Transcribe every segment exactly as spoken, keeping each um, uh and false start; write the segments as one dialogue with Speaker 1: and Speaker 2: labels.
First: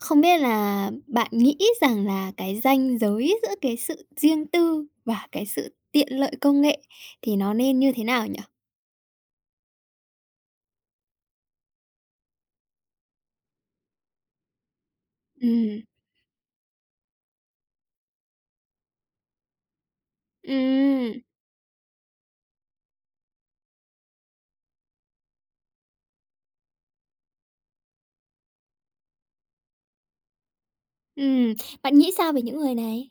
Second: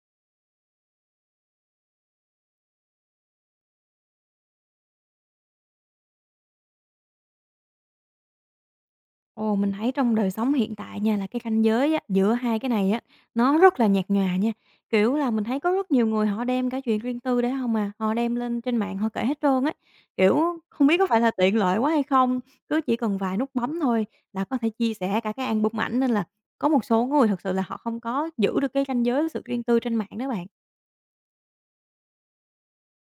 Speaker 1: Không biết là bạn nghĩ rằng là cái ranh giới giữa cái sự riêng tư và cái sự tiện lợi công nghệ thì nó nên như thế nào nhỉ?
Speaker 2: Ồ, mình thấy trong đời sống hiện tại nha là cái ranh giới á, giữa hai cái này á, nó rất là nhạt nhòa nha. Kiểu là, mình thấy có
Speaker 1: Ừm,
Speaker 2: rất nhiều người họ đem cả chuyện riêng tư để không à, họ đem lên trên mạng họ kể hết trơn á. Kiểu, không biết có
Speaker 1: ừm,
Speaker 2: phải là tiện lợi quá hay không? Cứ chỉ cần vài nút bấm thôi là có thể chia sẻ cả cái album ảnh, nên là có một số người thật sự là họ không có giữ được cái ranh giới, sự riêng tư trên mạng đó bạn.
Speaker 1: ừm. Bạn nghĩ sao về những người này?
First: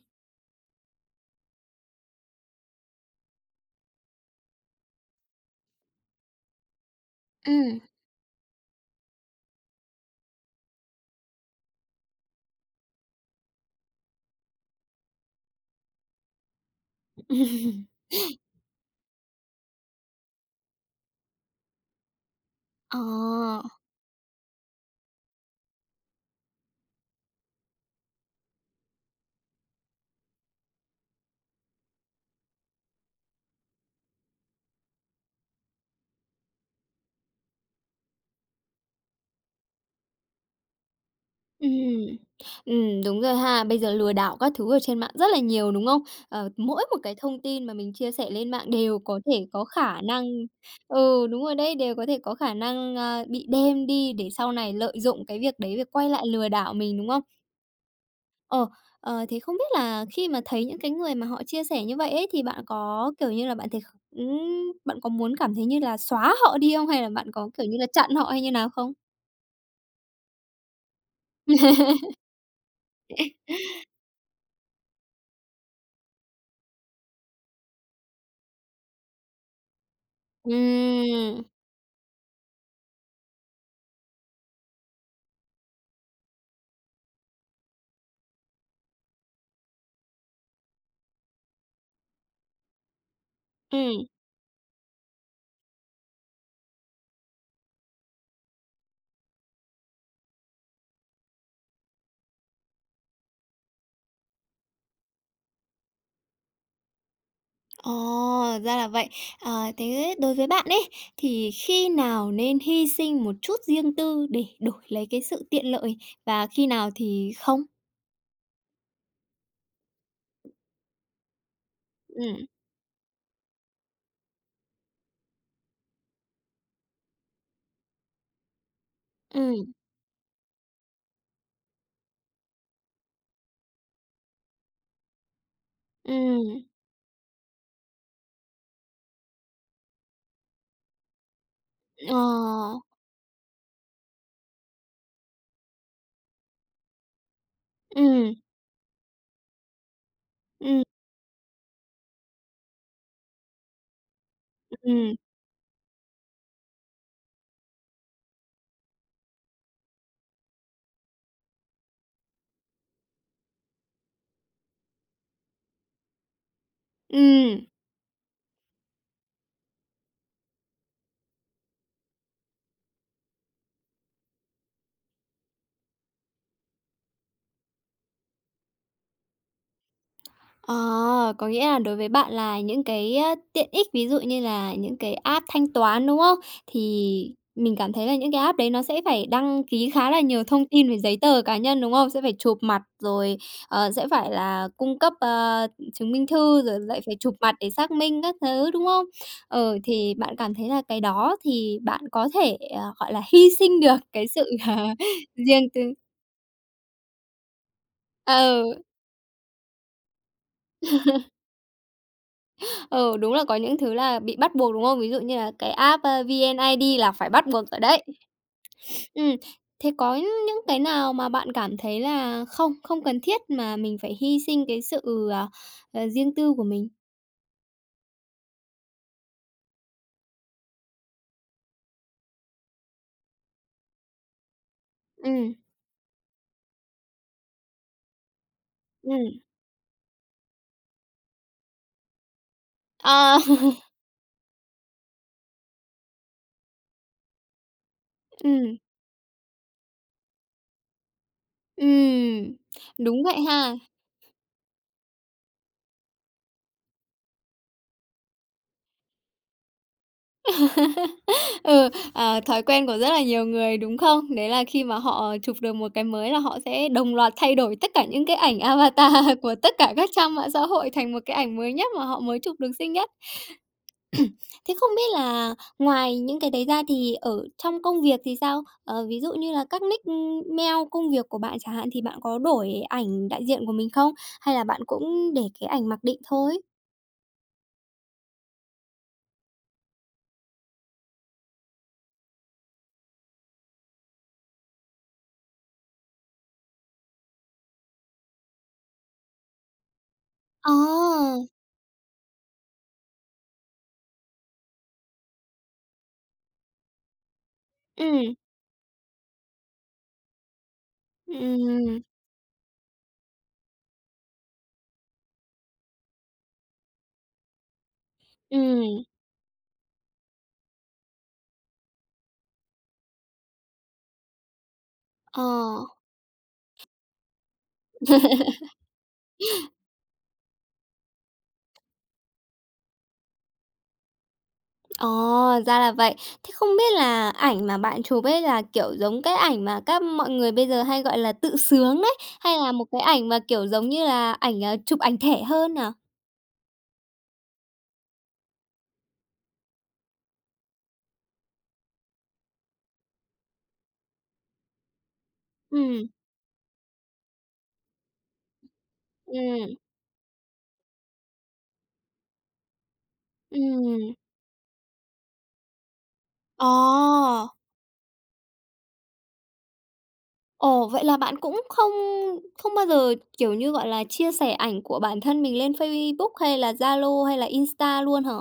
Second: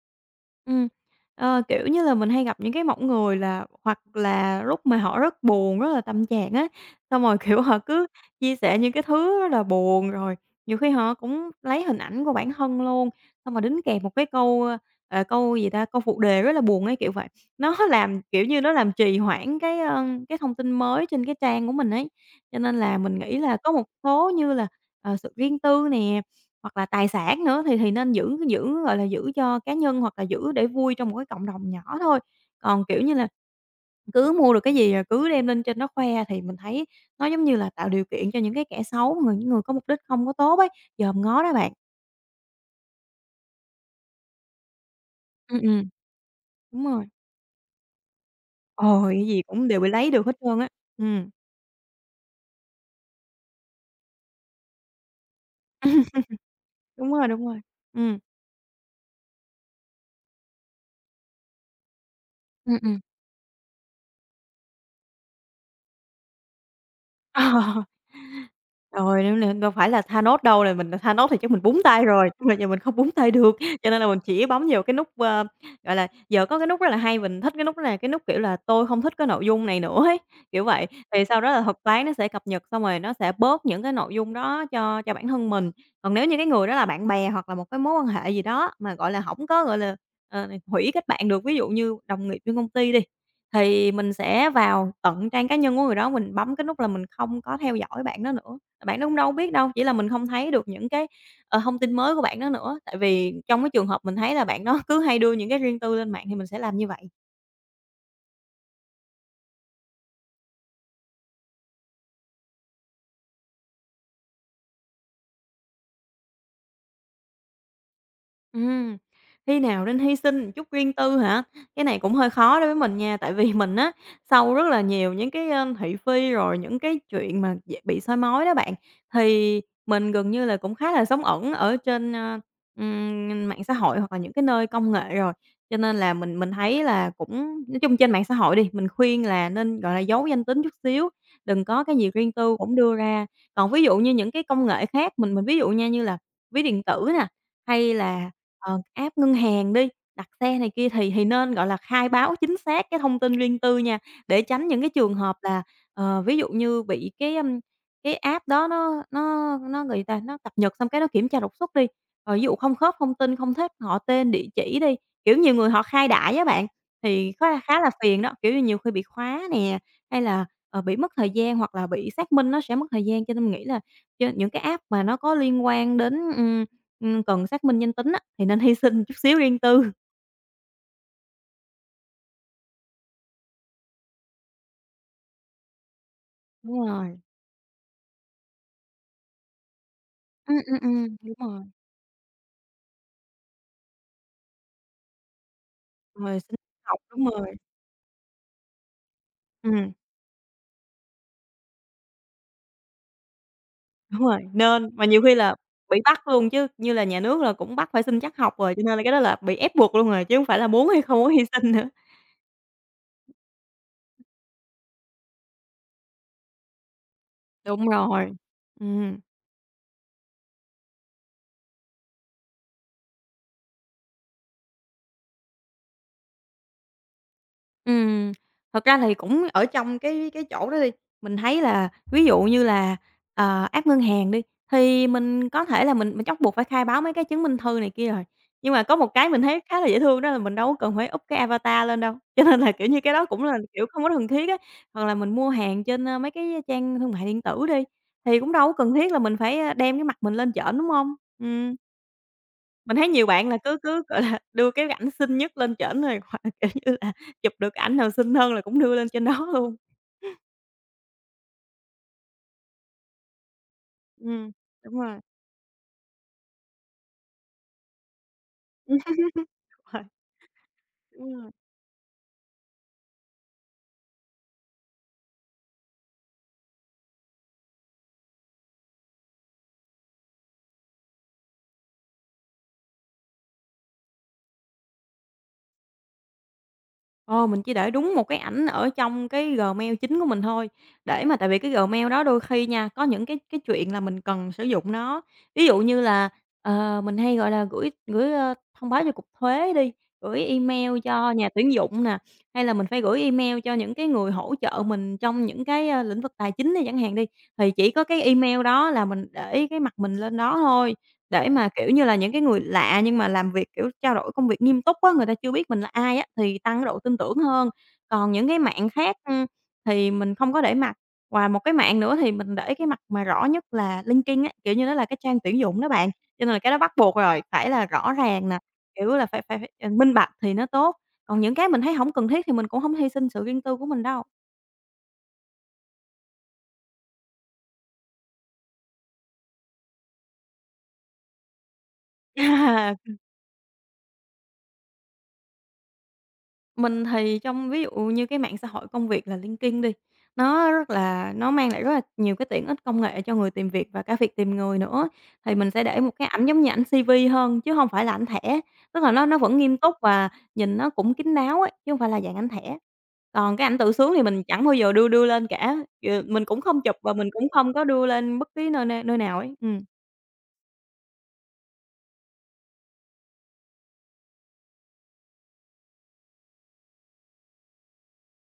Speaker 2: Ừm, ờ, kiểu như là, mình hay gặp những cái mẫu người là hoặc là lúc mà họ rất buồn, rất là tâm trạng á, xong rồi, kiểu, họ
Speaker 1: Ừm.
Speaker 2: cứ chia sẻ những cái thứ rất là buồn, rồi nhiều khi họ cũng lấy hình ảnh của bản thân luôn, xong rồi đính kèm một cái câu, ơ, ờ, câu gì ta, câu phụ đề rất là buồn ấy, kiểu vậy. Nó làm, kiểu như, nó làm trì hoãn cái, ơ, cái thông tin mới trên cái trang của mình ấy, cho nên là
Speaker 1: Ờ.
Speaker 2: mình nghĩ là có một số như là, ờ, sự riêng tư nè, hoặc là tài sản nữa thì thì nên giữ giữ, gọi là, giữ cho cá nhân hoặc là giữ để vui trong một cái cộng đồng nhỏ thôi. Còn, kiểu như là, cứ mua được cái gì, à, cứ đem lên trên đó khoe thì mình thấy nó giống như là tạo điều kiện cho những cái kẻ xấu, người những người có mục đích không có tốt ấy, dòm ngó đó bạn.
Speaker 1: Ừm. Ừm, đúng rồi ha. Bây giờ lừa đảo các thứ ở trên mạng rất là
Speaker 2: Ừm,
Speaker 1: nhiều, đúng
Speaker 2: ừm.
Speaker 1: không? Ờ,
Speaker 2: Đúng
Speaker 1: mỗi một
Speaker 2: rồi,
Speaker 1: cái thông tin mà mình chia sẻ lên mạng đều
Speaker 2: ồ,
Speaker 1: có
Speaker 2: cái gì
Speaker 1: thể có
Speaker 2: cũng đều bị
Speaker 1: khả
Speaker 2: lấy được
Speaker 1: năng
Speaker 2: hết trơn á.
Speaker 1: ừ,
Speaker 2: Ừm,
Speaker 1: đúng rồi đấy, đều có thể có khả năng, a, bị đem đi để sau này lợi dụng cái việc đấy để quay lại lừa đảo mình, đúng
Speaker 2: đúng
Speaker 1: không?
Speaker 2: rồi, đúng rồi. Ừm.
Speaker 1: Ờ, ờ, thế không biết là khi mà thấy những cái người mà họ chia sẻ như vậy ấy, thì bạn
Speaker 2: Ừm, ừm.
Speaker 1: có, kiểu như là, bạn thấy ừm, bạn có muốn cảm thấy như là xóa họ đi không? Hay là bạn có, kiểu như
Speaker 2: Ờ.
Speaker 1: là, chặn họ hay như nào không?
Speaker 2: Rồi, nếu là đâu phải là Thanos đâu, là mình là Thanos thì chắc mình búng tay rồi, nhưng mà giờ mình không búng tay được, cho nên là mình chỉ bấm vào cái nút, ơ, gọi là, giờ có cái nút rất là hay, mình thích cái nút đó là cái nút, kiểu là, "Tôi không thích cái nội dung này nữa" ấy, kiểu vậy. Thì sau
Speaker 1: Ừm,
Speaker 2: đó là thuật toán nó sẽ cập nhật, xong rồi nó sẽ bớt những cái nội dung đó cho cho bản thân mình. Còn nếu như cái người đó là bạn bè hoặc là một cái mối quan hệ gì đó mà, gọi là, hổng có, gọi là, ờ, hủy kết bạn được, ví dụ như đồng nghiệp trên công ty đi, thì
Speaker 1: ừm.
Speaker 2: mình sẽ vào tận trang cá nhân của người đó, mình bấm cái nút là mình không có theo dõi bạn đó nữa, bạn đó cũng đâu biết đâu, chỉ là mình không thấy được những cái, ờ, thông tin mới của bạn đó nữa. Tại vì trong cái trường hợp mình thấy là bạn đó cứ hay đưa những cái riêng tư lên mạng thì mình sẽ làm như vậy.
Speaker 1: Ồ, ra là vậy. À, thế đối với bạn ấy, thì khi nào nên hy sinh một chút riêng tư để đổi lấy cái sự tiện lợi và khi nào thì không?
Speaker 2: Ừm, khi nào nên hy sinh một chút riêng tư hả? Cái này cũng hơi
Speaker 1: Ừm,
Speaker 2: khó đối với mình nha, tại vì mình á, sau rất là nhiều những cái, ơ, thị phi rồi những cái chuyện mà dễ bị soi mói đó bạn, thì
Speaker 1: ừm,
Speaker 2: mình gần như là cũng khá là sống ẩn ở trên, ơ, ừm, mạng xã hội hoặc là những cái nơi công nghệ rồi. Cho nên là mình mình
Speaker 1: ừm,
Speaker 2: thấy là cũng nói chung trên mạng xã hội đi, mình khuyên là nên, gọi là, giấu danh tính chút xíu, đừng có cái gì
Speaker 1: ờ,
Speaker 2: riêng tư cũng đưa ra. Còn ví dụ như những cái công nghệ khác, mình mình ví dụ nha, như là ví điện tử nè, hay là,
Speaker 1: ừm,
Speaker 2: ờ, app ngân hàng đi, đặt xe này
Speaker 1: ừm,
Speaker 2: kia thì thì nên, gọi là, khai báo chính xác cái thông tin riêng tư nha, để tránh những cái trường
Speaker 1: ừm,
Speaker 2: hợp là, ờ, ví dụ như bị cái, ưm, cái app đó nó nó nó người ta nó cập nhật xong cái nó kiểm tra đột xuất đi, rồi ví dụ không khớp thông tin, không thích họ tên, địa chỉ đi, kiểu, nhiều người họ khai đại á bạn, thì khá là
Speaker 1: ừm.
Speaker 2: khá là phiền đó, kiểu như, nhiều khi bị khóa nè, hay là, ờ, bị mất thời gian hoặc là bị xác minh nó sẽ mất thời gian. Cho nên mình nghĩ là trên những cái app mà nó có liên quan đến, ừm, cần xác minh danh tính á, thì nên hy sinh chút xíu riêng tư.
Speaker 1: Ờ, có nghĩa là đối với bạn là những cái, a, tiện ích, ví dụ như là những cái app thanh toán, đúng không?
Speaker 2: Đúng rồi.
Speaker 1: Thì mình cảm thấy là những cái app đấy nó sẽ phải đăng ký khá là nhiều
Speaker 2: Ừm,
Speaker 1: thông
Speaker 2: ừm,
Speaker 1: tin về
Speaker 2: ừm,
Speaker 1: giấy
Speaker 2: đúng
Speaker 1: tờ cá
Speaker 2: rồi.
Speaker 1: nhân, đúng không? Sẽ phải chụp mặt rồi, ờ, sẽ phải là cung cấp, ờ, chứng minh
Speaker 2: Rồi sinh
Speaker 1: thư, rồi
Speaker 2: học,
Speaker 1: lại phải
Speaker 2: đúng
Speaker 1: chụp
Speaker 2: rồi.
Speaker 1: mặt để xác minh các thứ, đúng không? Ừ,
Speaker 2: Ừm,
Speaker 1: thì bạn cảm thấy là cái đó thì bạn có thể, ờ, gọi là, hy sinh được
Speaker 2: đúng
Speaker 1: cái
Speaker 2: rồi,
Speaker 1: sự,
Speaker 2: nên mà nhiều khi là
Speaker 1: riêng tư
Speaker 2: bị bắt luôn chứ, như là nhà nước là cũng bắt phải sinh trắc học rồi, cho
Speaker 1: ừ.
Speaker 2: nên là cái đó là bị ép buộc luôn rồi, chứ hông phải là muốn hay không muốn hy sinh nữa.
Speaker 1: Ừ, đúng là có những thứ là bị bắt buộc, đúng không? Ví dụ như là cái app, a, vê en i đê là phải bắt buộc rồi
Speaker 2: Đúng
Speaker 1: đấy.
Speaker 2: rồi. Ừm.
Speaker 1: Ừm, thế có những cái nào mà bạn cảm thấy là không, không cần thiết mà mình phải hy sinh cái sự, à, ờ, riêng tư của mình?
Speaker 2: Ừm, thật ra thì cũng ở trong cái cái chỗ đó đi, mình thấy là ví dụ như là, ờ, app ngân hàng đi, thì mình
Speaker 1: Ừm,
Speaker 2: có thể là mình mình bắt buộc phải khai báo mấy cái chứng minh thư này kia rồi. Nhưng mà có một cái mình
Speaker 1: ừm,
Speaker 2: thấy khá là dễ thương đó là mình đâu có cần phải up cái avatar lên đâu, cho nên là, kiểu như, cái đó
Speaker 1: ờ,
Speaker 2: cũng là, kiểu, không có cần thiết á. Hoặc là mình mua hàng trên, ơ, mấy cái trang thương mại điện tử đi, thì cũng đâu có
Speaker 1: ừm,
Speaker 2: cần thiết là mình phải, a, đem cái mặt mình lên chợ đúng không? Ừm.
Speaker 1: ừm,
Speaker 2: Mình thấy
Speaker 1: đúng
Speaker 2: nhiều
Speaker 1: vậy
Speaker 2: bạn là
Speaker 1: ha.
Speaker 2: cứ cứ, gọi là, đưa cái ảnh xinh nhất lên trển rồi hoặc là, kiểu như là, chụp được cái ảnh nào xinh hơn là cũng đưa lên trên đó luôn.
Speaker 1: Ừ, à, thói quen của rất là nhiều người, đúng không? Đấy
Speaker 2: Ừm,
Speaker 1: là khi
Speaker 2: đúng
Speaker 1: mà
Speaker 2: rồi,
Speaker 1: họ chụp được một cái mới là họ sẽ đồng loạt thay đổi tất cả những cái ảnh avatar của
Speaker 2: đúng
Speaker 1: tất cả
Speaker 2: rồi,
Speaker 1: các trang mạng xã hội thành một
Speaker 2: đúng
Speaker 1: cái
Speaker 2: rồi.
Speaker 1: ảnh mới nhất mà họ mới chụp được xinh nhất. Thế không biết là ngoài những cái đấy ra thì ở trong công việc thì sao? Ờ, ví dụ như là các nick, mail công việc của bạn chẳng hạn thì bạn có đổi ảnh đại diện của mình không? Hay là bạn cũng để cái ảnh mặc định thôi?
Speaker 2: Ờ, mình chỉ để đúng một cái ảnh ở trong cái Gmail chính của mình thôi, để mà tại vì cái Gmail đó đôi khi nha, có những cái cái chuyện là mình cần sử dụng nó. Ví dụ như là, ờ, mình hay, gọi là, gửi gửi, ơ, thông báo cho cục thuế đi, gửi
Speaker 1: Ờ,
Speaker 2: email cho nhà tuyển dụng nè, hay là mình phải gửi email cho những cái người hỗ trợ mình trong những cái, a, lĩnh vực tài chính đi chẳng hạn đi. Thì chỉ có cái
Speaker 1: ừm,
Speaker 2: email đó là mình để cái mặt mình lên đó thôi, để mà, kiểu
Speaker 1: ừm,
Speaker 2: như là, những cái người lạ nhưng mà làm việc, kiểu, trao đổi công việc nghiêm túc á, người ta chưa biết mình là ai á, thì tăng cái độ tin tưởng hơn. Còn những cái mạng
Speaker 1: ừm,
Speaker 2: khác, ưm, thì mình không có để mặt. Và một cái mạng nữa thì mình để cái mặt mà rõ nhất là LinkedIn á, kiểu như, nó là cái trang
Speaker 1: ờ.
Speaker 2: tuyển dụng đó bạn, cho nên là cái đó bắt buộc rồi, phải là rõ ràng nè, kiểu là, phải phải phải, ờ, minh bạch thì nó tốt. Còn những cái mình thấy hổng cần thiết thì mình cũng hông hy sinh sự riêng tư của mình đâu.
Speaker 1: Ồ, ra là vậy. Thế không biết là ảnh mà bạn chụp ấy là, kiểu, giống cái ảnh mà các mọi người bây giờ hay gọi là tự sướng đấy, hay là một cái ảnh mà, kiểu, giống như là ảnh, ờ, chụp ảnh thẻ hơn nhỉ?
Speaker 2: Mình thì trong ví dụ như cái mạng xã hội công việc là LinkedIn đi, nó rất là nó mang lại rất là nhiều cái tiện ích công nghệ cho người tìm việc và cả việc tìm người nữa. Thì mình sẽ để
Speaker 1: ừ
Speaker 2: một cái ảnh giống như ảnh si vi hơn chứ không phải là ảnh thẻ, tức là nó nó vẫn
Speaker 1: ừ
Speaker 2: nghiêm túc và nhìn nó cũng kín đáo ấy, chứ không phải là dạng ảnh thẻ. Còn cái ảnh tự sướng
Speaker 1: ừ.
Speaker 2: thì mình chẳng bao giờ đưa đưa lên cả, ừ, mình cũng
Speaker 1: Ồ,
Speaker 2: không chụp và mình cũng không có đưa lên bất cứ nơi nơi nào ấy. Ừm.
Speaker 1: ồ, vậy là bạn cũng không không bao giờ, kiểu như, gọi là, chia sẻ ảnh của bản thân mình lên Facebook hay là Zalo hay là Insta luôn hả?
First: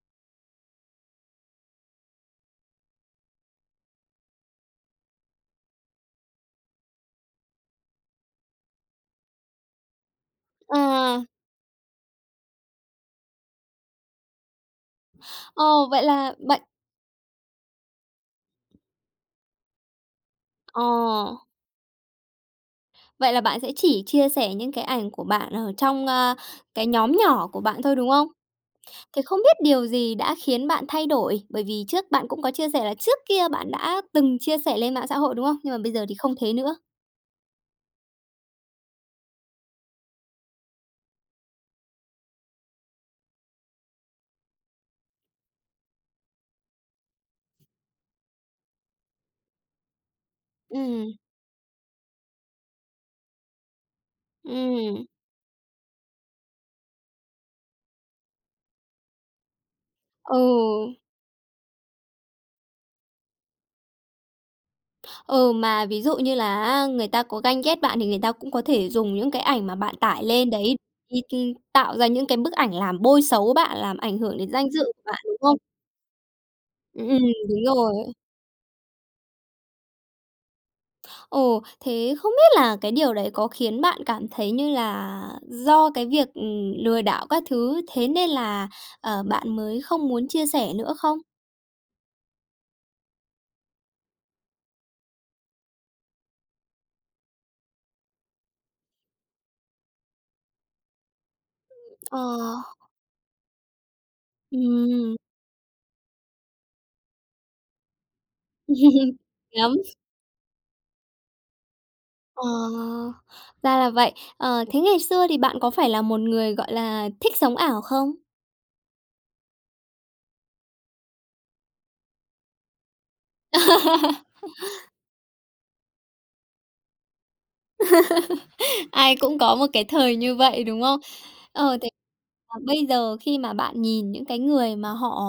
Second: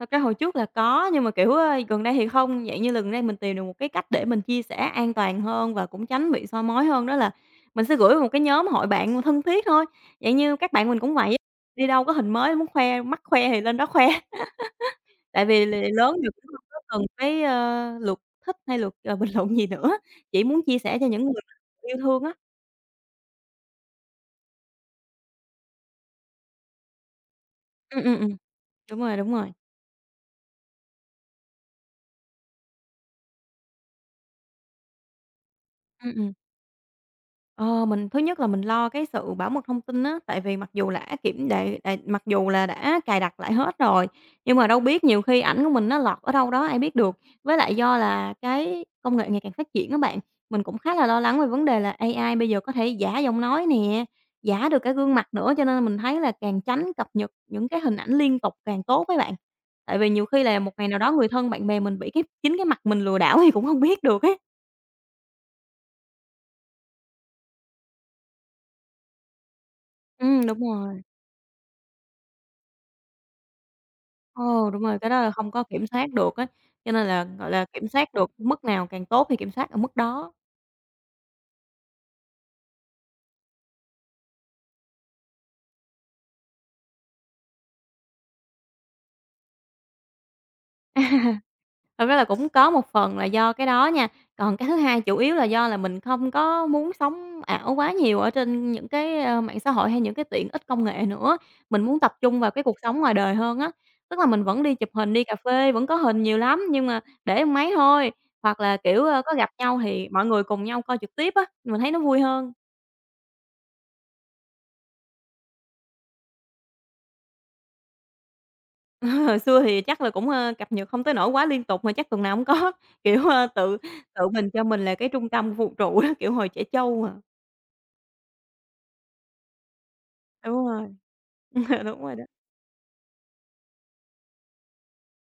Speaker 2: Thật ra hồi trước là có, nhưng mà, kiểu, ơ, gần đây thì không. Dạng như lần đây mình tìm được một cái cách để mình chia sẻ an toàn hơn và cũng tránh bị soi mói hơn, đó là mình sẽ gửi vào một cái nhóm hội bạn thân thiết thôi. Dạng như các bạn mình cũng
Speaker 1: À,
Speaker 2: vậy á, đi đâu có hình mới muốn khoe, mắc khoe thì lên đó khoe, tại vì là
Speaker 1: ồ, vậy
Speaker 2: lớn được
Speaker 1: là
Speaker 2: cũng
Speaker 1: bạn
Speaker 2: hông có cần cái, ơ, lượt thích hay lượt, ờ, bình luận gì nữa, chỉ muốn chia
Speaker 1: ờ.
Speaker 2: sẻ cho những người yêu thương á.
Speaker 1: Vậy là bạn sẽ chỉ chia sẻ những cái ảnh của bạn ở trong, a, cái nhóm nhỏ của bạn thôi,
Speaker 2: Ừm,
Speaker 1: đúng
Speaker 2: ừm,
Speaker 1: không?
Speaker 2: ừm, đúng rồi,
Speaker 1: Thế
Speaker 2: đúng
Speaker 1: không
Speaker 2: rồi.
Speaker 1: biết điều gì đã khiến bạn thay đổi? Bởi vì trước bạn cũng có chia sẻ là trước kia bạn đã từng chia sẻ lên mạng xã hội, đúng không? Nhưng mà bây giờ
Speaker 2: Ừm,
Speaker 1: thì
Speaker 2: ừm.
Speaker 1: không thế nữa.
Speaker 2: Ờ, mình thứ nhất là mình lo cái sự bảo mật thông tin á, tại vì mặc dù là đã kiểm đệ đệ mặc dù là đã cài đặt lại hết rồi, nhưng mà đâu biết nhiều khi ảnh của mình nó lọt ở đâu đó ai biết được. Với lại do là cái công nghệ ngày càng phát triển các bạn, mình cũng
Speaker 1: ừ
Speaker 2: khá là lo lắng về vấn đề là a i bây giờ có thể giả giọng nói nè, giả được cái
Speaker 1: ừ
Speaker 2: gương mặt nữa, cho nên mình thấy là càng tránh cập nhật những cái hình ảnh liên tục càng tốt với bạn. Tại vì nhiều
Speaker 1: ừ,
Speaker 2: khi là một ngày nào đó người thân, bạn bè mình bị cái chính cái mặt mình lừa đảo thì cũng không biết được ấy.
Speaker 1: ừ, mà ví dụ như là người ta có ganh ghét bạn thì người ta cũng có thể dùng những cái ảnh mà bạn tải
Speaker 2: Ừ,
Speaker 1: lên
Speaker 2: đúng
Speaker 1: đấy
Speaker 2: rồi.
Speaker 1: đi đi tạo ra những cái bức ảnh làm bôi xấu bạn, làm ảnh hưởng đến
Speaker 2: Ồ,
Speaker 1: danh
Speaker 2: đúng
Speaker 1: dự
Speaker 2: rồi,
Speaker 1: của
Speaker 2: cái
Speaker 1: bạn,
Speaker 2: đó là
Speaker 1: đúng
Speaker 2: không
Speaker 1: không?
Speaker 2: có kiểm soát được á, cho nên
Speaker 1: Ừm,
Speaker 2: là, gọi là,
Speaker 1: đúng
Speaker 2: kiểm
Speaker 1: rồi.
Speaker 2: soát được mức nào càng tốt thì kiểm soát ở mức đó.
Speaker 1: Ồ, thế không biết là cái điều đấy có khiến bạn cảm thấy như là do cái việc, ừm, lừa đảo các thứ, thế nên là, ờ, bạn mới không muốn chia sẻ nữa không?
Speaker 2: Thật ra là cũng có một phần là do cái đó nha, còn cái thứ hai chủ yếu là do là mình không có muốn sống ảo quá nhiều ở trên những cái, ơ, mạng xã hội hay những cái tiện ích công nghệ nữa. Mình muốn tập
Speaker 1: Ờ,
Speaker 2: trung vào cái cuộc sống ngoài đời hơn á, tức là mình vẫn đi chụp hình,
Speaker 1: ừm.
Speaker 2: đi cà phê vẫn có hình nhiều lắm, nhưng mà để trên máy thôi, hoặc là, kiểu, ơ, có gặp
Speaker 1: Lắm.
Speaker 2: nhau thì mọi người cùng nhau coi trực tiếp á, mình thấy nó vui hơn.
Speaker 1: Ờ, ra là vậy. Ờ, thế ngày xưa thì bạn có phải là một người, gọi là, thích sống ảo không?
Speaker 2: Hồi xưa thì chắc là cũng, ơ, cập nhật không tới nỗi quá liên tục mà chắc tuần nào cũng có, kiểu, ơ, tự tự mình cho mình là cái trung tâm vũ trụ á, kiểu, hồi trẻ trâu à.
Speaker 1: Ai cũng có một cái thời như vậy,
Speaker 2: Đúng
Speaker 1: đúng
Speaker 2: rồi,
Speaker 1: không? Ờ, thế
Speaker 2: đúng rồi đó.
Speaker 1: Ờ, bây giờ khi mà bạn nhìn những cái người mà họ,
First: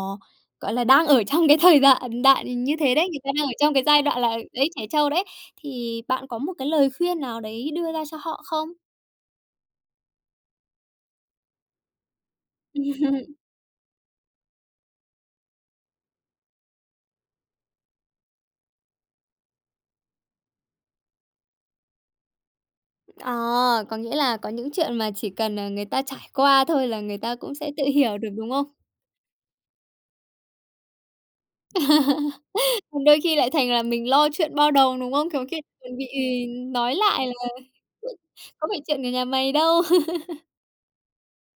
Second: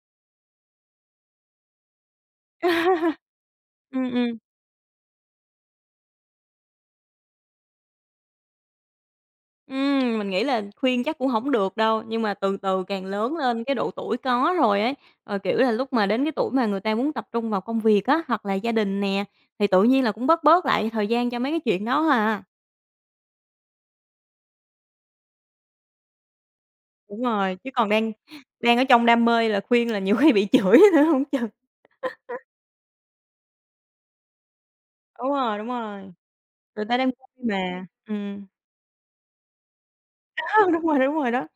Speaker 1: gọi là, đang ở trong cái thời đoạn đoạn như thế đấy, người ta đang ở trong cái giai
Speaker 2: Ừm,
Speaker 1: đoạn
Speaker 2: ừm,
Speaker 1: là đấy, trẻ trâu đấy, thì bạn có một cái lời khuyên nào đấy đưa ra cho họ không?
Speaker 2: ừm, mình nghĩ là khuyên chắc cũng không được đâu, nhưng mà từ từ càng lớn lên cái độ tuổi có rồi ấy, ờ, kiểu là, lúc mà đến cái tuổi mà người ta muốn tập trung vào công việc á, hoặc là gia đình nè, thì tự nhiên là cũng bớt bớt lại thời gian cho mấy cái chuyện đó à.
Speaker 1: Ờ, có nghĩa là có những chuyện mà chỉ cần, ờ, người ta trải qua thôi là người
Speaker 2: Đúng
Speaker 1: ta
Speaker 2: rồi,
Speaker 1: cũng
Speaker 2: chứ
Speaker 1: sẽ tự
Speaker 2: còn đang
Speaker 1: hiểu được, đúng không?
Speaker 2: đang ở trong đam mê là khuyên là nhiều khi bị chửi nữa hông chừng.
Speaker 1: Còn đôi khi lại thành là mình lo chuyện bao đầu, đúng
Speaker 2: Đúng
Speaker 1: không? Khéo
Speaker 2: rồi,
Speaker 1: khi
Speaker 2: đúng
Speaker 1: còn bị
Speaker 2: rồi.
Speaker 1: ừ,
Speaker 2: Người
Speaker 1: nói
Speaker 2: ta đang
Speaker 1: lại
Speaker 2: vui
Speaker 1: là
Speaker 2: mà, ừm.
Speaker 1: "Có phải chuyện của nhà mày đâu."
Speaker 2: Đó, đúng rồi, đúng rồi đó.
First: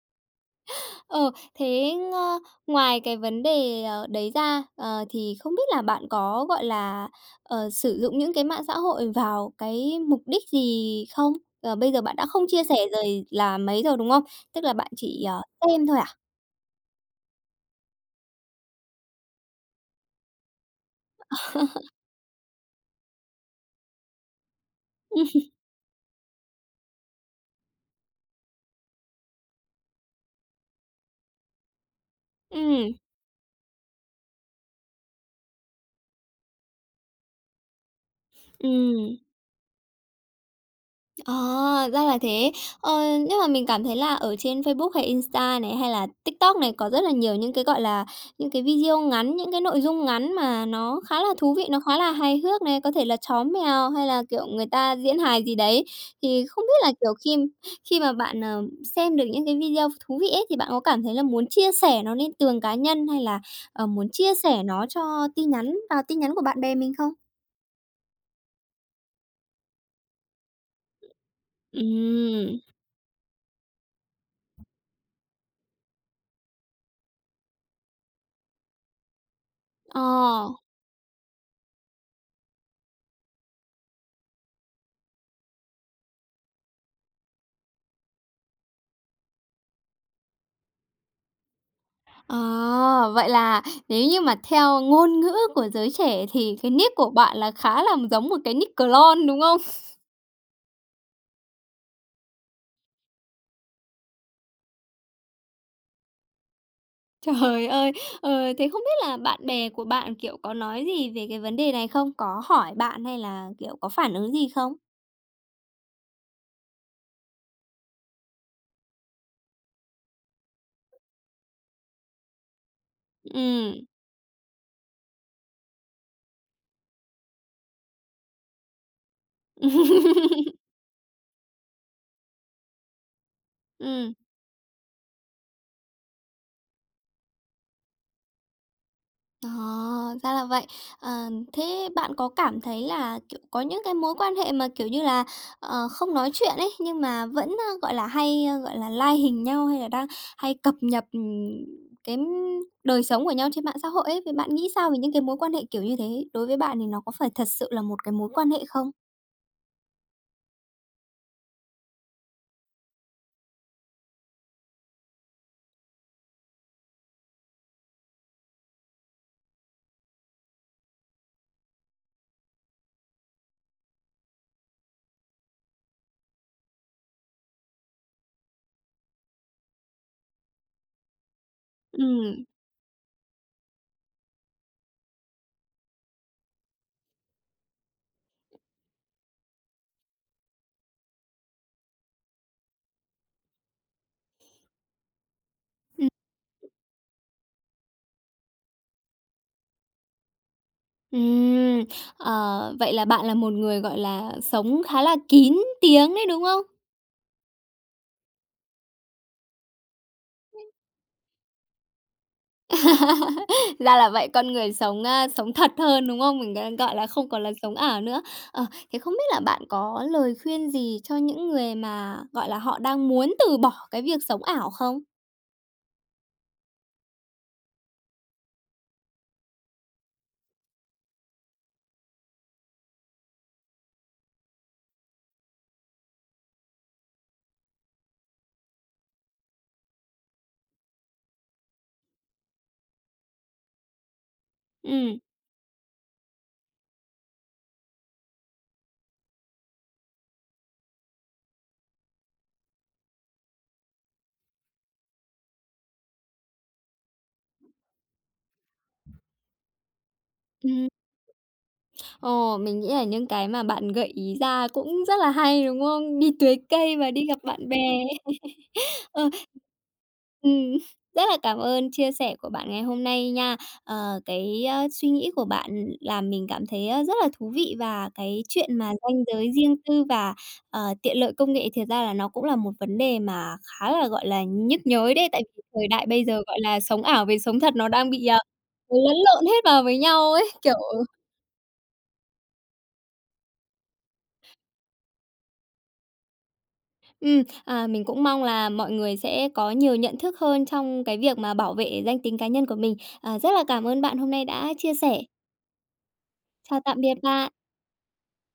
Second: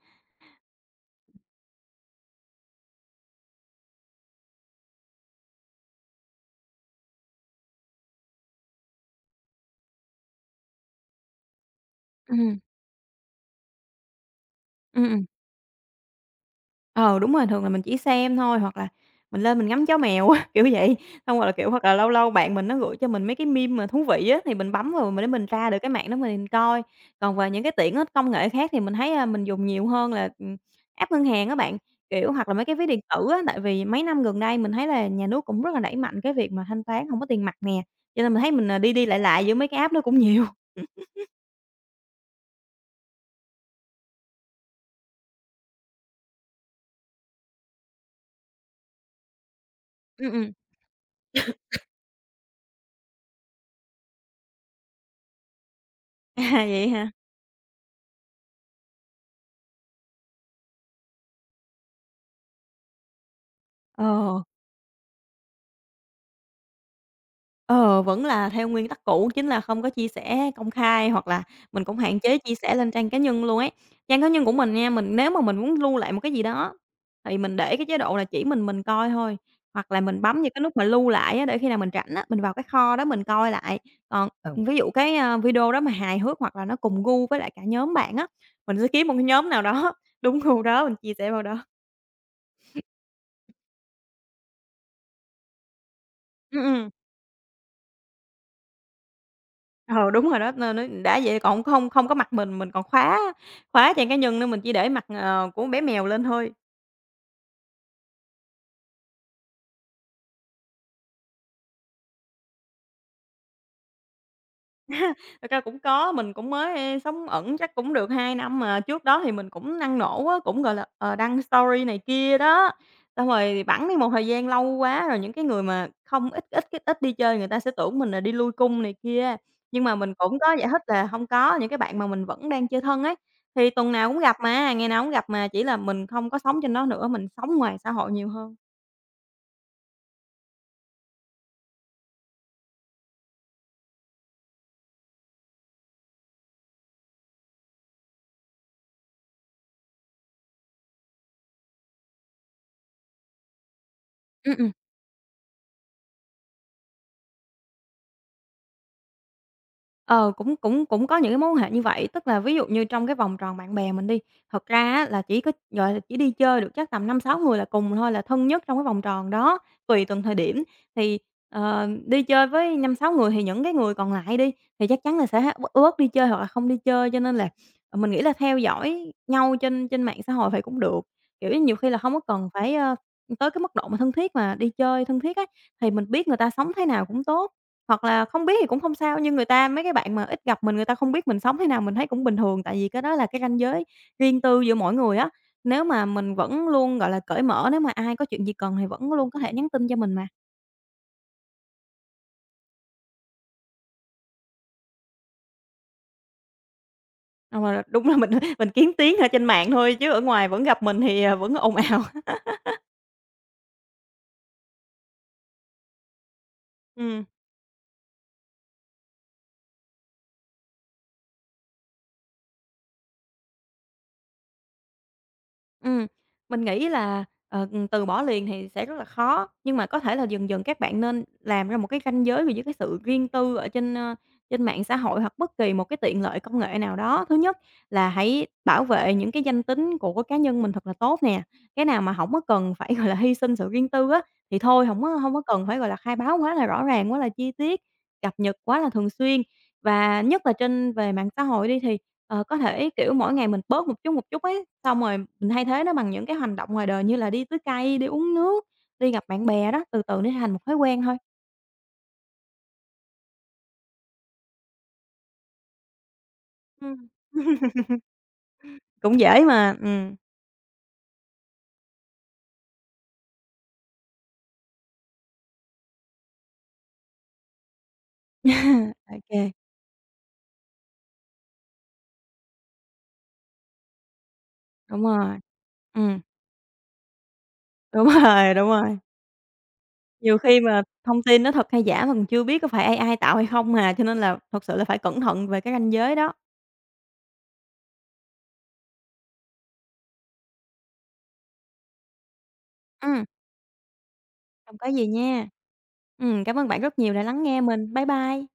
Speaker 1: Ờ, thế, ơ, ngoài cái vấn đề, ờ, đấy ra, ờ, thì không biết là bạn có, gọi là, ờ, sử dụng những cái mạng xã hội vào cái mục đích gì không? Ờ, bây giờ bạn đã không
Speaker 2: Ừm,
Speaker 1: chia sẻ rồi là mấy rồi, đúng không? Tức là bạn
Speaker 2: ừm,
Speaker 1: chỉ,
Speaker 2: ừm.
Speaker 1: ờ, xem thôi à?
Speaker 2: Ờ, đúng rồi, thường là mình chỉ xem thôi, hoặc là mình lên mình ngắm chó mèo á, kiểu vậy. Xong rồi là, kiểu, hoặc là lâu lâu bạn mình nó gửi cho mình mấy cái meme mà thú vị á, thì mình bấm vào mình để mình tra được cái mạng đó mình coi. Còn về những cái tiện ích công nghệ khác thì mình thấy, a, mình dùng nhiều hơn là, ừm, app ngân hàng á bạn, kiểu, hoặc là mấy cái ví
Speaker 1: Ừ
Speaker 2: điện tử á. Tại vì mấy năm gần đây mình thấy là nhà nước cũng rất là đẩy mạnh cái việc mà thanh toán hổng có tiền mặt nè, cho nên mình thấy
Speaker 1: ừ
Speaker 2: mình, à, đi đi lại lại giữa mấy cái app đó cũng nhiều.
Speaker 1: À, ra là thế. Ờ, nhưng mà mình cảm thấy là ở trên Facebook hay Insta này, hay là TikTok này có rất là nhiều những cái, gọi là, những cái video ngắn, những cái nội dung
Speaker 2: Ừm,
Speaker 1: ngắn
Speaker 2: ừm.
Speaker 1: mà nó khá là thú vị, nó khá là hài hước này, có thể là chó mèo hay là, kiểu, người ta diễn hài gì đấy. Thì không
Speaker 2: À,
Speaker 1: biết
Speaker 2: vậy
Speaker 1: là,
Speaker 2: hả?
Speaker 1: kiểu, khi khi mà bạn, ờ, xem được những cái video thú vị ấy, thì bạn có cảm thấy là muốn chia sẻ nó lên tường cá nhân hay là, ờ, muốn chia
Speaker 2: Ờ,
Speaker 1: sẻ nó cho tin nhắn vào tin nhắn của bạn bè mình không?
Speaker 2: ờ, vẫn là theo nguyên tắc cũ, chính là không có chia sẻ công khai hoặc là
Speaker 1: ừ.
Speaker 2: mình cũng hạn chế chia sẻ lên trang cá nhân luôn ấy. Trang cá nhân của mình nha, mình nếu mà mình muốn lưu lại một cái gì đó thì mình để cái chế độ là chỉ mình mình coi thôi, hoặc là
Speaker 1: ờ.
Speaker 2: mình bấm vào cái nút mà lưu lại á, để khi nào mình rảnh á, mình vào cái kho đó mình coi lại. Còn ừ, ví dụ cái, a, video đó mà hài hước hoặc là nó cùng gu với lại cả nhóm bạn á, mình sẽ kiếm một cái nhóm nào đó đúng gu đó mình chia sẻ vào đó.
Speaker 1: Ờ, vậy là nếu như mà theo ngôn ngữ của giới trẻ thì
Speaker 2: Ừm,
Speaker 1: cái
Speaker 2: ừm.
Speaker 1: nick của bạn là khá là giống một cái nick clone, đúng không?
Speaker 2: Ờ, đúng rồi đó, nên nó đã vậy còn không không có mặt mình, mình còn khóa khóa trên cá nhân nữa, mình chỉ để mặt, ờ, của bé mèo lên thôi.
Speaker 1: Trời ơi! Ờ, thế không biết là bạn bè của bạn, kiểu, có nói gì về cái vấn đề này không? Có hỏi bạn hay là, kiểu, có phản ứng gì không?
Speaker 2: Thật ra cũng có, mình cũng mới sống ẩn chắc cũng được hai năm mà. Trước đó thì mình cũng năng nổ á, cũng, gọi là, ờ, đăng story này kia đó. Xong rồi thì
Speaker 1: Ừm.
Speaker 2: bẵng đi một thời gian lâu quá rồi những cái người mà không ít ít cái ít đi chơi người ta sẽ tưởng mình là đi lui cung này kia. Nhưng mà mình cũng có giải thích là không có, những cái bạn mà mình vẫn đang chơi thân ấy, thì tuần nào
Speaker 1: Ừm.
Speaker 2: cũng gặp mà, ngày nào cũng gặp mà, chỉ là mình không có sống trên đó nữa, mình sống ngoài xã hội nhiều hơn.
Speaker 1: Ờ, ra là vậy. Ờ, thế bạn có cảm thấy là, kiểu, có những cái mối quan hệ mà, kiểu như là, ờ, không nói chuyện ấy, nhưng mà vẫn, ơ, gọi là, hay, ơ, gọi là, lai hình nhau hay là đang hay cập nhật, ừm, cái m- đời sống của nhau trên mạng xã hội ấy, thì bạn
Speaker 2: Ừm,
Speaker 1: nghĩ
Speaker 2: ừm.
Speaker 1: sao về những cái mối quan hệ kiểu như thế? Đối với bạn thì nó có phải thật sự là một cái mối quan hệ không?
Speaker 2: Ờ, cũng cũng cũng có những cái mối quan hệ như vậy. Tức là ví dụ như trong cái vòng tròn bạn bè mình đi, thật ra á là chỉ có, gọi là, chỉ đi chơi được chắc tầm năm sáu người là cùng thôi, là thân nhất trong cái vòng tròn đó, tùy từng thời điểm. Thì, ờ, đi chơi với năm sáu người thì những cái người còn lại đi, thì chắc chắn là sẽ u uất đi chơi hoặc là không đi chơi. Cho nên là, ờ, mình nghĩ là theo dõi nhau trên trên mạng xã hội thì cũng được, kiểu như, nhiều khi là
Speaker 1: ừ
Speaker 2: không có cần phải, ơ, tới cái mức độ mà thân thiết mà đi chơi thân thiết ấy, thì mình biết người ta sống thế nào cũng tốt. Hoặc là không biết thì cũng không sao, nhưng người ta mấy cái bạn mà ít gặp mình, người ta không biết mình sống thế nào mình thấy cũng bình thường, tại vì cái đó là cái ranh giới riêng tư giữa mỗi người á. Nếu mà
Speaker 1: Ừm.
Speaker 2: mình vẫn luôn, gọi là, cởi mở, nếu mà ai có chuyện gì cần thì vẫn luôn có thể nhắn tin cho mình mà.
Speaker 1: Ừm, ờ, vậy là bạn là một người, gọi là, sống khá là kín tiếng đấy, đúng không?
Speaker 2: Ờ, mà đúng là mình mình kiếm tiếng ở trên mạng thôi chứ ở ngoài vẫn gặp mình thì, à, vẫn ồn ào.
Speaker 1: Ra là vậy, con người sống, a, sống thật hơn, đúng không? Mình, g gọi là,
Speaker 2: Ừm.
Speaker 1: không còn là sống ảo nữa. Ờ, thế không biết là bạn có lời khuyên gì cho những người mà, gọi là, họ đang muốn từ bỏ cái việc sống ảo không?
Speaker 2: Ừm, mình nghĩ là, ờ, từ bỏ liền thì sẽ rất là khó, nhưng mà có thể là dần dần các bạn nên làm ra một cái ranh giới về giữa cái sự riêng tư ở trên, ơ, trên mạng xã hội hoặc bất kỳ một cái tiện lợi công nghệ nào đó. Thứ nhất là hãy bảo vệ những cái danh tính của cá nhân mình thật là tốt nè, cái nào mà không có cần phải, gọi là, hy sinh sự riêng tư á, thì thôi không có
Speaker 1: Ừm,
Speaker 2: không có cần phải, gọi là, khai báo quá là rõ ràng, quá là chi tiết, cập nhật quá là thường xuyên. Và nhất là trên về mạng xã hội đi thì ờ, có thể, kiểu, mỗi ngày mình bớt một chút, một chút ấy, xong rồi mình thay thế nó bằng những cái hành động ngoài đời như là đi tưới cây, đi uống nước, đi gặp bạn bè đó, từ từ nó thành một thói
Speaker 1: ừm.
Speaker 2: quen thôi.
Speaker 1: Ồ, mình nghĩ là những cái mà bạn gợi ý ra cũng rất là hay, đúng không? Đi tưới cây
Speaker 2: Ừm.
Speaker 1: và đi gặp bạn bè.
Speaker 2: Cũng
Speaker 1: Ờ.
Speaker 2: dễ mà, ừm.
Speaker 1: Ừm, rất là cảm ơn chia sẻ của bạn ngày hôm nay nha. Ờ, cái, ơ, suy nghĩ của bạn làm mình cảm thấy, ơ, rất là thú vị và cái chuyện mà ranh giới
Speaker 2: Ô,
Speaker 1: riêng tư và, ờ, tiện lợi công nghệ thiệt ra là nó cũng là một vấn đề mà khá là, gọi là, nhức
Speaker 2: đúng
Speaker 1: nhối đấy,
Speaker 2: rồi.
Speaker 1: tại vì thời đại
Speaker 2: Ừm,
Speaker 1: bây giờ, gọi là, sống ảo với sống thật nó
Speaker 2: đúng
Speaker 1: đang bị, à,
Speaker 2: rồi, đúng rồi.
Speaker 1: lẫn lộn hết vào với nhau
Speaker 2: Nhiều
Speaker 1: ấy,
Speaker 2: khi
Speaker 1: kiểu
Speaker 2: mà thông tin nó thật hay giả mà mình chưa biết có phải a i tạo hay không mà cho nên là thật sự là phải cẩn thận về cái ranh giới đó.
Speaker 1: Ừm, à, mình cũng mong là mọi người sẽ có nhiều nhận thức hơn trong cái việc mà bảo vệ danh tính cá nhân của mình.
Speaker 2: Ừm,
Speaker 1: À, rất là cảm ơn bạn hôm nay đã
Speaker 2: hông có
Speaker 1: chia
Speaker 2: gì
Speaker 1: sẻ.
Speaker 2: nha. Ừm, cảm ơn
Speaker 1: Chào
Speaker 2: bạn rất
Speaker 1: tạm
Speaker 2: nhiều
Speaker 1: biệt
Speaker 2: đã lắng
Speaker 1: bạn.
Speaker 2: nghe mình. Bye bye.